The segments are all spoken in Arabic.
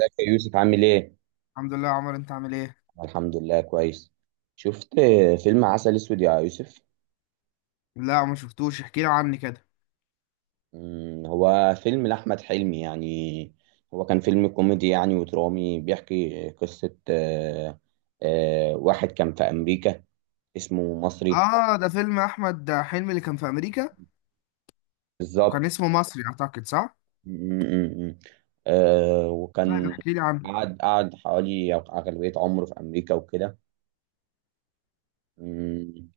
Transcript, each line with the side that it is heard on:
right: ازيك يا يوسف؟ عامل ايه؟
left: الحمد لله يا عمر، انت عامل ايه؟
right: أنا الحمد لله كويس. شفت فيلم عسل اسود يا يوسف؟
left: لا، ما شفتوش. احكي لي عني كده.
right: هو فيلم لأحمد حلمي يعني. هو كان فيلم كوميدي يعني ودرامي بيحكي قصة واحد كان في أمريكا اسمه مصري.
left: اه، ده فيلم احمد حلمي اللي كان في امريكا وكان
right: بالظبط.
left: اسمه مصري اعتقد، صح؟
right: مم، مم، مم.
left: طيب،
right: وكان
left: احكي لي عنه.
right: قعد حوالي أغلبية عمره في أمريكا وكده. مم.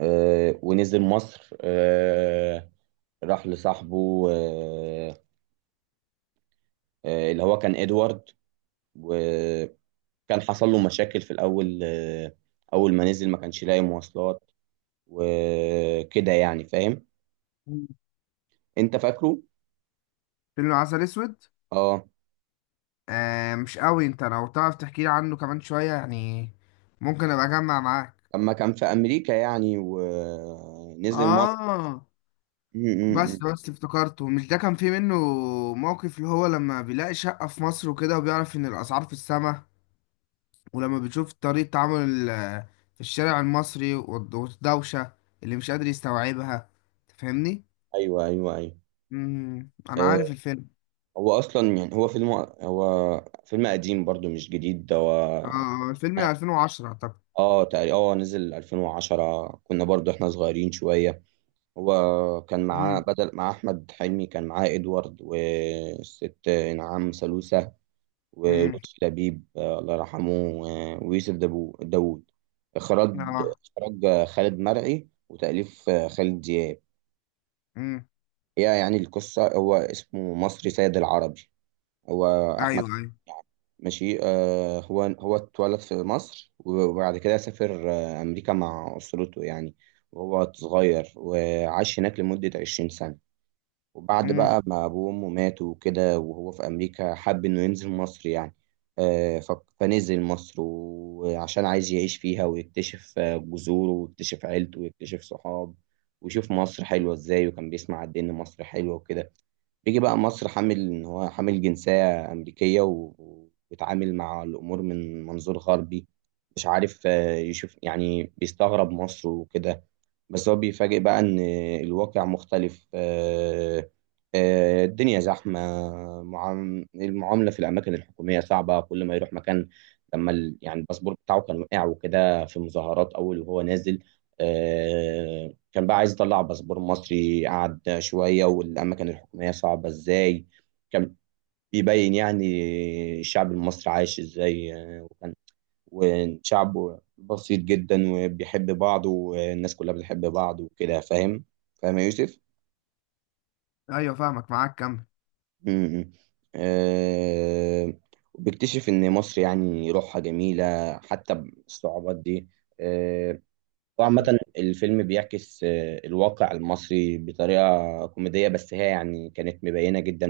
right: ونزل مصر راح لصاحبه اللي هو كان ادوارد. وكان حصل له مشاكل في الاول اول ما نزل ما كانش لاقي مواصلات وكده يعني فاهم.
left: مم.
right: انت فاكره؟
left: فيلم عسل اسود.
right: اه.
left: آه، مش قوي. انت لو تعرف تحكي لي عنه كمان شوية يعني ممكن ابقى اجمع معاك.
right: لما كان في امريكا يعني ونزل مصر.
left: اه،
right: م- م-
left: بس
right: م.
left: بس افتكرته، مش ده كان فيه منه موقف اللي هو لما بيلاقي شقة في مصر وكده وبيعرف ان الاسعار في السما؟ ولما بتشوف طريقة تعامل في الشارع المصري والدوشة اللي مش قادر يستوعبها. تفهمني؟
right: ايوه ايوه ايوه.
left: مم. أنا
right: آه،
left: عارف الفيلم.
right: هو اصلا يعني هو فيلم. هو فيلم قديم برضو مش جديد ده هو.
left: آه الفيلم 2010 أعتقد.
right: اه تقريبا نزل 2010، كنا برضو احنا صغيرين شوية. هو كان معاه
left: مم.
right: بدل مع أحمد حلمي، كان معاه إدوارد والست نعام سلوسة
left: مم.
right: ولطفي لبيب الله يرحمه. ويوسف داوود. إخراج
left: آه.
right: إخراج خالد مرعي وتأليف خالد دياب.
left: مم.
right: هي يعني القصة هو اسمه مصري سيد العربي. هو
left: أيوه
right: أحمد
left: أيوه.
right: يعني ماشي هو اتولد في مصر وبعد كده سافر أمريكا مع أسرته يعني وهو صغير وعاش هناك لمدة 20 سنة. وبعد
left: مم.
right: بقى ما أبوه وأمه ماتوا وكده وهو في أمريكا حب إنه ينزل مصر يعني. آه، ف- فنزل مصر وعشان عايز يعيش فيها ويكتشف جذوره ويكتشف عيلته ويكتشف صحاب ويشوف مصر حلوة إزاي. وكان بيسمع قد إيه إن مصر حلوة وكده. بيجي بقى مصر حامل ان هو حامل جنسية أمريكية وبيتعامل مع الأمور من منظور غربي. مش عارف يشوف يعني بيستغرب مصر وكده. بس هو بيفاجئ بقى إن الواقع مختلف الدنيا زحمة. المعاملة في الأماكن الحكومية صعبة كل ما يروح مكان. لما يعني الباسبور بتاعه كان وقع وكده في مظاهرات أول وهو نازل آه، كان بقى عايز يطلع باسبور مصري. قعد شوية والأماكن الحكومية صعبة إزاي. كان بيبين يعني الشعب المصري عايش إزاي وكان وشعب بسيط جدا وبيحب بعض والناس كلها بتحب بعض وكده فاهم. فاهم يا يوسف؟
left: أيوه، فاهمك، معاك كمل.
right: امم. أه. وبيكتشف إن مصر يعني روحها جميلة حتى بالصعوبات دي. آه،
left: مم.
right: وعامة الفيلم بيعكس الواقع المصري بطريقة كوميدية بس هي يعني كانت مبينة جدا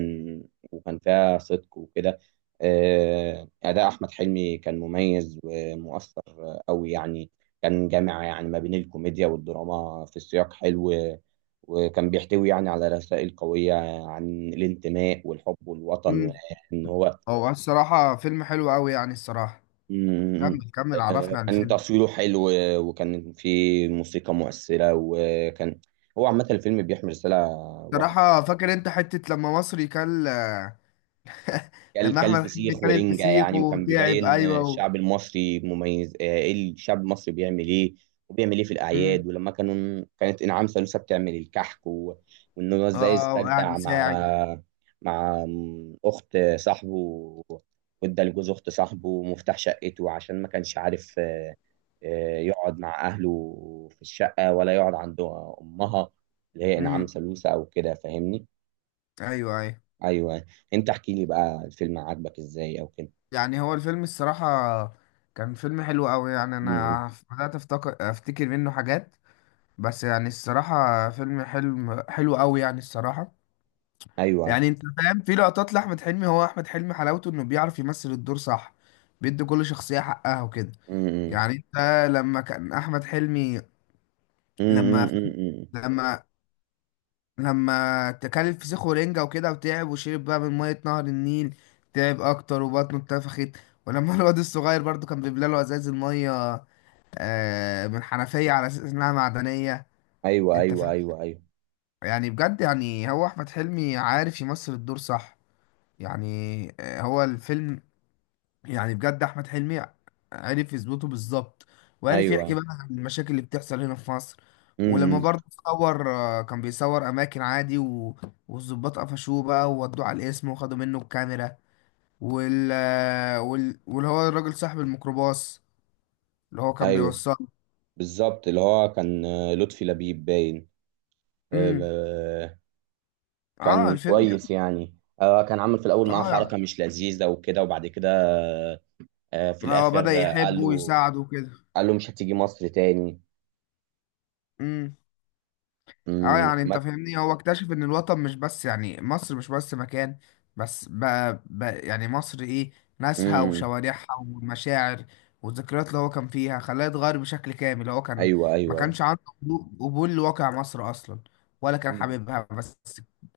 right: وكان فيها صدق وكده. أداء أحمد حلمي كان مميز ومؤثر أوي يعني. كان جامع يعني ما بين الكوميديا والدراما في سياق حلو وكان بيحتوي يعني على رسائل قوية عن الانتماء والحب والوطن
left: مم.
right: وإن هو.
left: هو الصراحة فيلم حلو أوي يعني، الصراحة.
right: مم.
left: كمل كمل، عرفنا عن
right: كان
left: الفيلم.
right: تصويره حلو وكان في موسيقى مؤثرة. وكان هو عامة الفيلم بيحمل رسالة واضحة.
left: صراحة فاكر أنت حتة لما مصري كل.
right: كل
left: لما
right: كل
left: أحمد حلمي
right: فسيخ
left: كل
right: ورنجة
left: الفسيخ
right: يعني. وكان
left: وتعب،
right: بيبين
left: أيوه و.
right: الشعب المصري مميز ايه الشعب المصري بيعمل ايه وبيعمل ايه في
left: مم.
right: الأعياد ولما كانوا كانت إنعام سالوسة بتعمل الكحك. و... وإن هو إزاي
left: اه، وقاعد
right: استجدع مع
left: يساعد.
right: مع أخت صاحبه. وادى لجوز أخت صاحبه مفتاح شقته عشان ما كانش عارف يقعد مع أهله في الشقة ولا يقعد عند أمها اللي هي
left: امم.
right: إنعام سالوسة أو كده. فاهمني؟
left: ايوه ايوه.
right: أيوه. أنت احكي لي بقى الفيلم عاجبك إزاي أو كده.
left: يعني هو الفيلم الصراحة كان فيلم حلو قوي يعني،
right: امم.
left: انا بدأت افتكر منه حاجات. بس يعني الصراحة فيلم حلو قوي يعني الصراحة.
right: ايوه.
left: يعني انت فاهم، في لقطات لأحمد حلمي. هو احمد حلمي حلاوته انه بيعرف يمثل الدور، صح. بيدي كل شخصية حقها وكده.
right: امم.
left: يعني انت، لما كان احمد حلمي، لما
right: امم.
left: لما لما تكل الفسيخ ورنجة وكده وتعب وشرب بقى من مية نهر النيل، تعب أكتر وبطنه اتنفخت. ولما الواد الصغير برضو كان بيملى له ازاز المية من حنفية على أساس إنها معدنية.
right: ايوه
left: أنت
right: ايوه
left: فاهم؟
right: ايوه ايوه
left: يعني بجد، يعني هو أحمد حلمي عارف يمثل الدور، صح. يعني هو الفيلم، يعني بجد احمد حلمي عرف يظبطه بالظبط، وعرف يحكي
right: ايوه.
left: بقى عن المشاكل اللي بتحصل هنا في مصر. ولما
right: امم.
left: برضه صور كان بيصور اماكن عادي و، والظباط قفشوه بقى وودوه على القسم وخدوا منه الكاميرا واللي هو الراجل صاحب الميكروباص اللي هو كان
right: ايوه.
left: بيوصله.
right: بالظبط اللي هو كان لطفي لبيب باين.
left: امم
right: آه،
left: اه،
right: كان
left: الفيلم.
right: كويس يعني. كان عامل في الاول معاه
left: يعني- اه
right: حركه
left: يعني-
right: مش لذيذه وكده. وبعد كده في
left: اه، بدأ
right: الاخر قال
left: يحبه
right: له
left: ويساعده وكده.
right: قال له مش هتيجي مصر تاني.
left: امم. اه،
right: امم.
left: يعني انت فاهمني، هو اكتشف ان الوطن مش بس، يعني مصر مش بس مكان، بس بقى يعني مصر ايه؟ ناسها
right: امم
left: وشوارعها والمشاعر والذكريات اللي هو كان فيها خلاه يتغير بشكل كامل. هو كان
right: ايوه
left: ما
right: ايوه.
left: كانش عنده قبول لواقع مصر اصلا، ولا كان
right: امم
left: حاببها بس.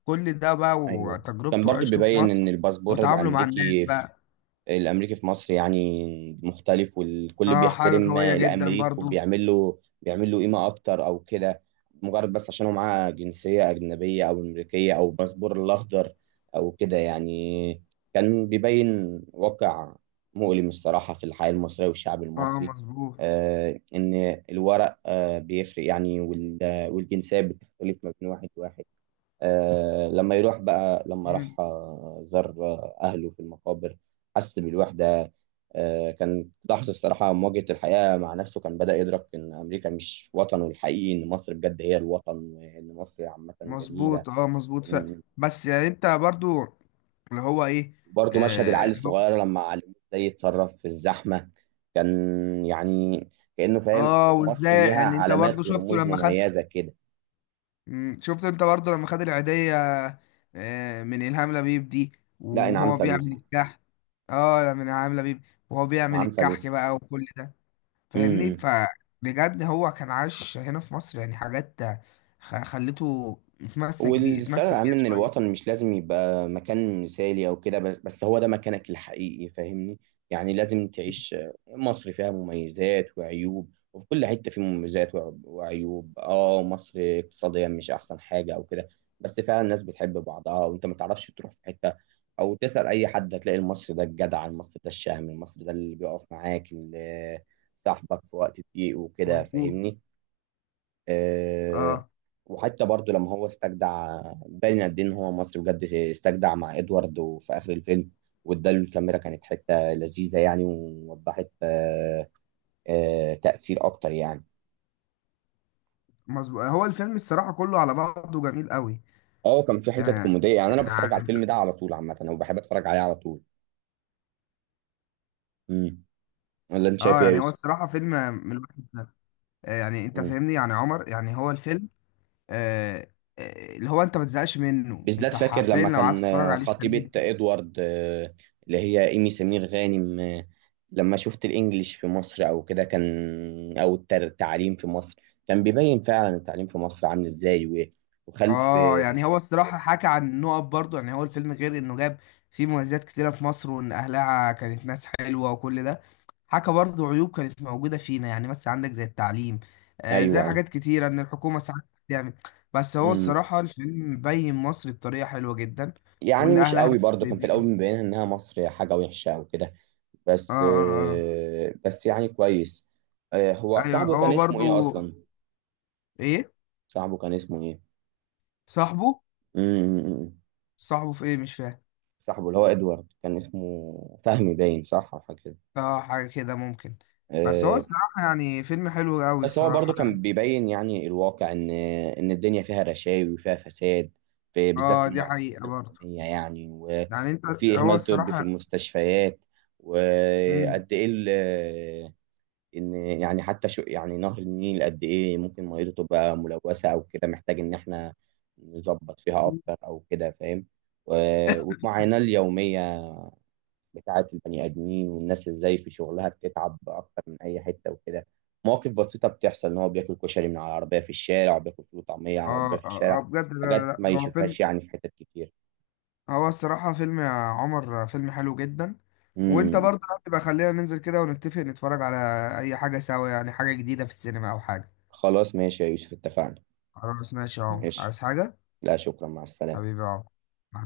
left: كل ده بقى
right: ايوه. كان
left: وتجربته
right: برضو
left: وعيشته في
right: بيبين
left: مصر
right: ان الباسبور
left: وتعامله مع الناس
right: الامريكي
left: بقى.
right: الامريكي في مصر يعني مختلف. والكل
left: اه، حاجة
right: بيحترم
left: قوية جدا
right: الامريكي
left: برضو.
right: وبيعمل له بيعمل له قيمه اكتر او كده. مجرد بس عشان هو معاه جنسيه اجنبيه او امريكيه او الباسبور الاخضر او كده يعني. كان بيبين واقع مؤلم الصراحه في الحياه المصريه والشعب
left: اه،
right: المصري.
left: مظبوط.
right: ان الورق بيفرق يعني والجنسيه بتختلف ما بين واحد واحد. لما يروح بقى لما
left: مم،
right: راح زار أهله في المقابر حس بالوحدة. كان لحظة الصراحة مواجهة الحياة مع نفسه. كان بدأ يدرك إن أمريكا مش وطنه الحقيقي. إن مصر بجد هي الوطن وإن مصر عامة جميلة.
left: مظبوط مظبوط
right: مم.
left: بس يعني انت برضو، اللي هو ايه؟
right: برضه مشهد العيل
left: اه.
right: الصغير لما علموه إزاي يتصرف في الزحمة. كان يعني كأنه فاهم مصر
left: وازاي،
right: ليها
left: يعني انت برضو
right: علامات
left: شفته
right: ورموز
left: لما خد،
right: مميزة كده.
left: مم، شفت انت برضو لما خد العيدية من إلهام لبيب دي
right: لا إنعام
left: وهو بيعمل
right: سالوسة.
left: الكحك؟ اه، من إلهام لبيب وهو بيعمل
right: إنعام
left: الكحك
right: سالوسة.
left: بقى وكل ده. فاهمني؟
right: مم.
left: فبجد هو كان عاش هنا في مصر يعني حاجات خلته اتمسك بيه
right: والثانوي
left: اتمسك
right: العام
left: بيها
right: ان الوطن
left: شوية.
right: مش لازم يبقى مكان مثالي او كده. بس هو ده مكانك الحقيقي فاهمني. يعني لازم تعيش. مصر فيها مميزات وعيوب وفي كل حتة فيه مميزات وعيوب. اه مصر اقتصاديا مش احسن حاجة او كده. بس فعلا الناس بتحب بعضها. وانت ما تعرفش تروح في حتة او تسأل اي حد هتلاقي المصري ده الجدع المصري ده الشهم المصري ده اللي بيقف معاك اللي صاحبك في وقت الضيق وكده
left: مظبوط،
right: فاهمني. آه،
left: اه
right: وحتى برضو لما هو استجدع باين قد ايه ان هو مصري بجد. استجدع مع ادوارد وفي اخر الفيلم واداله الكاميرا كانت حته لذيذه يعني. ووضحت تاثير اكتر يعني.
left: مظبوط. هو الفيلم الصراحة كله على بعضه جميل قوي.
right: اه كان في
left: آه،
right: حتت كوميديه يعني. انا بتفرج على
left: يعني،
right: الفيلم ده على طول عامه وبحب اتفرج عليه على طول. امم. ولا انت
left: اه
right: شايف ايه يا
left: يعني هو
right: يوسف؟
left: الصراحة فيلم من الواحد ده. يعني انت فاهمني يعني عمر، يعني هو الفيلم، آه، اللي هو انت ما تزهقش منه،
right: بالذات
left: انت
right: فاكر
left: حرفيا
right: لما
left: لو قعدت
right: كان
left: تتفرج عليه السنة
right: خطيبة
left: دي.
right: ادوارد اللي هي ايمي سمير غانم لما شفت الانجليش في مصر او كده كان. او التعليم في مصر كان بيبين فعلا التعليم في مصر عامل ازاي وخلف
left: اه، يعني هو الصراحة حكى عن نقط برضه. يعني هو الفيلم غير انه جاب فيه مميزات كتيرة في مصر وان اهلها كانت ناس حلوة وكل ده، حكى برضه عيوب كانت موجودة فينا، يعني مثلا عندك زي التعليم، زي
right: ايوه ايوه.
left: حاجات كتيرة ان الحكومة ساعات بتعمل. بس هو
right: أمم.
left: الصراحة الفيلم بين مصر بطريقة حلوة جدا
right: يعني
left: وان
right: مش
left: اهلها
right: قوي برضه كان في الاول
left: طيبين.
right: مبينها انها مصر حاجة وحشة او كده.
left: اه
right: بس
left: اه.
right: آه، بس يعني كويس. هو
left: اه ايوه،
right: صاحبه كان
left: هو
right: اسمه
left: برضو
right: ايه اصلا؟
left: ايه؟
right: صاحبه كان اسمه ايه؟
left: صاحبه،
right: أمم.
left: صاحبه في ايه؟ مش فاهم.
right: صاحبه اللي هو ادوارد كان اسمه فهمي باين صح او حاجه كده.
left: اه، حاجه كده ممكن. بس هو
right: آه،
left: الصراحه يعني فيلم حلو قوي
right: بس هو برضو
left: الصراحه
right: كان
left: يعني.
right: بيبين يعني الواقع ان الدنيا فيها رشاوي وفيها فساد في بالذات في
left: اه، دي
right: المؤسسات
left: حقيقه برضو.
right: الحكوميه يعني
left: يعني انت،
right: وفي
left: هو
right: اهمال طبي في
left: الصراحه،
right: المستشفيات.
left: مم.
right: وقد ايه ان يعني حتى شو يعني نهر النيل قد ايه ممكن ميته تبقى ملوثه او كده محتاج ان احنا نظبط فيها اكتر او كده فاهم. و- والمعاناه اليوميه بتاعة البني آدمين والناس ازاي في شغلها بتتعب أكتر من أي حتة وكده. مواقف بسيطة بتحصل إن هو بياكل كشري من على العربية في الشارع وبياكل فول وطعمية على
left: اه
right: العربية في
left: اه،
right: الشارع.
left: بجد، لا
right: حاجات
left: لا
right: ما
left: لا، هو فيلم،
right: يشوفهاش يعني في حتت كتير.
left: هو الصراحه فيلم يا عمر، فيلم حلو جدا. وانت
right: امم.
left: برضه هتبقى، خلينا ننزل كده ونتفق نتفرج على اي حاجه سوا، يعني حاجه جديده في السينما او حاجه.
right: خلاص ماشي يا يوسف اتفقنا.
left: خلاص، ماشي يا عمر،
right: ماشي.
left: عايز حاجه؟
right: لا شكرا، مع السلامة.
left: حبيبي يا عمر، مع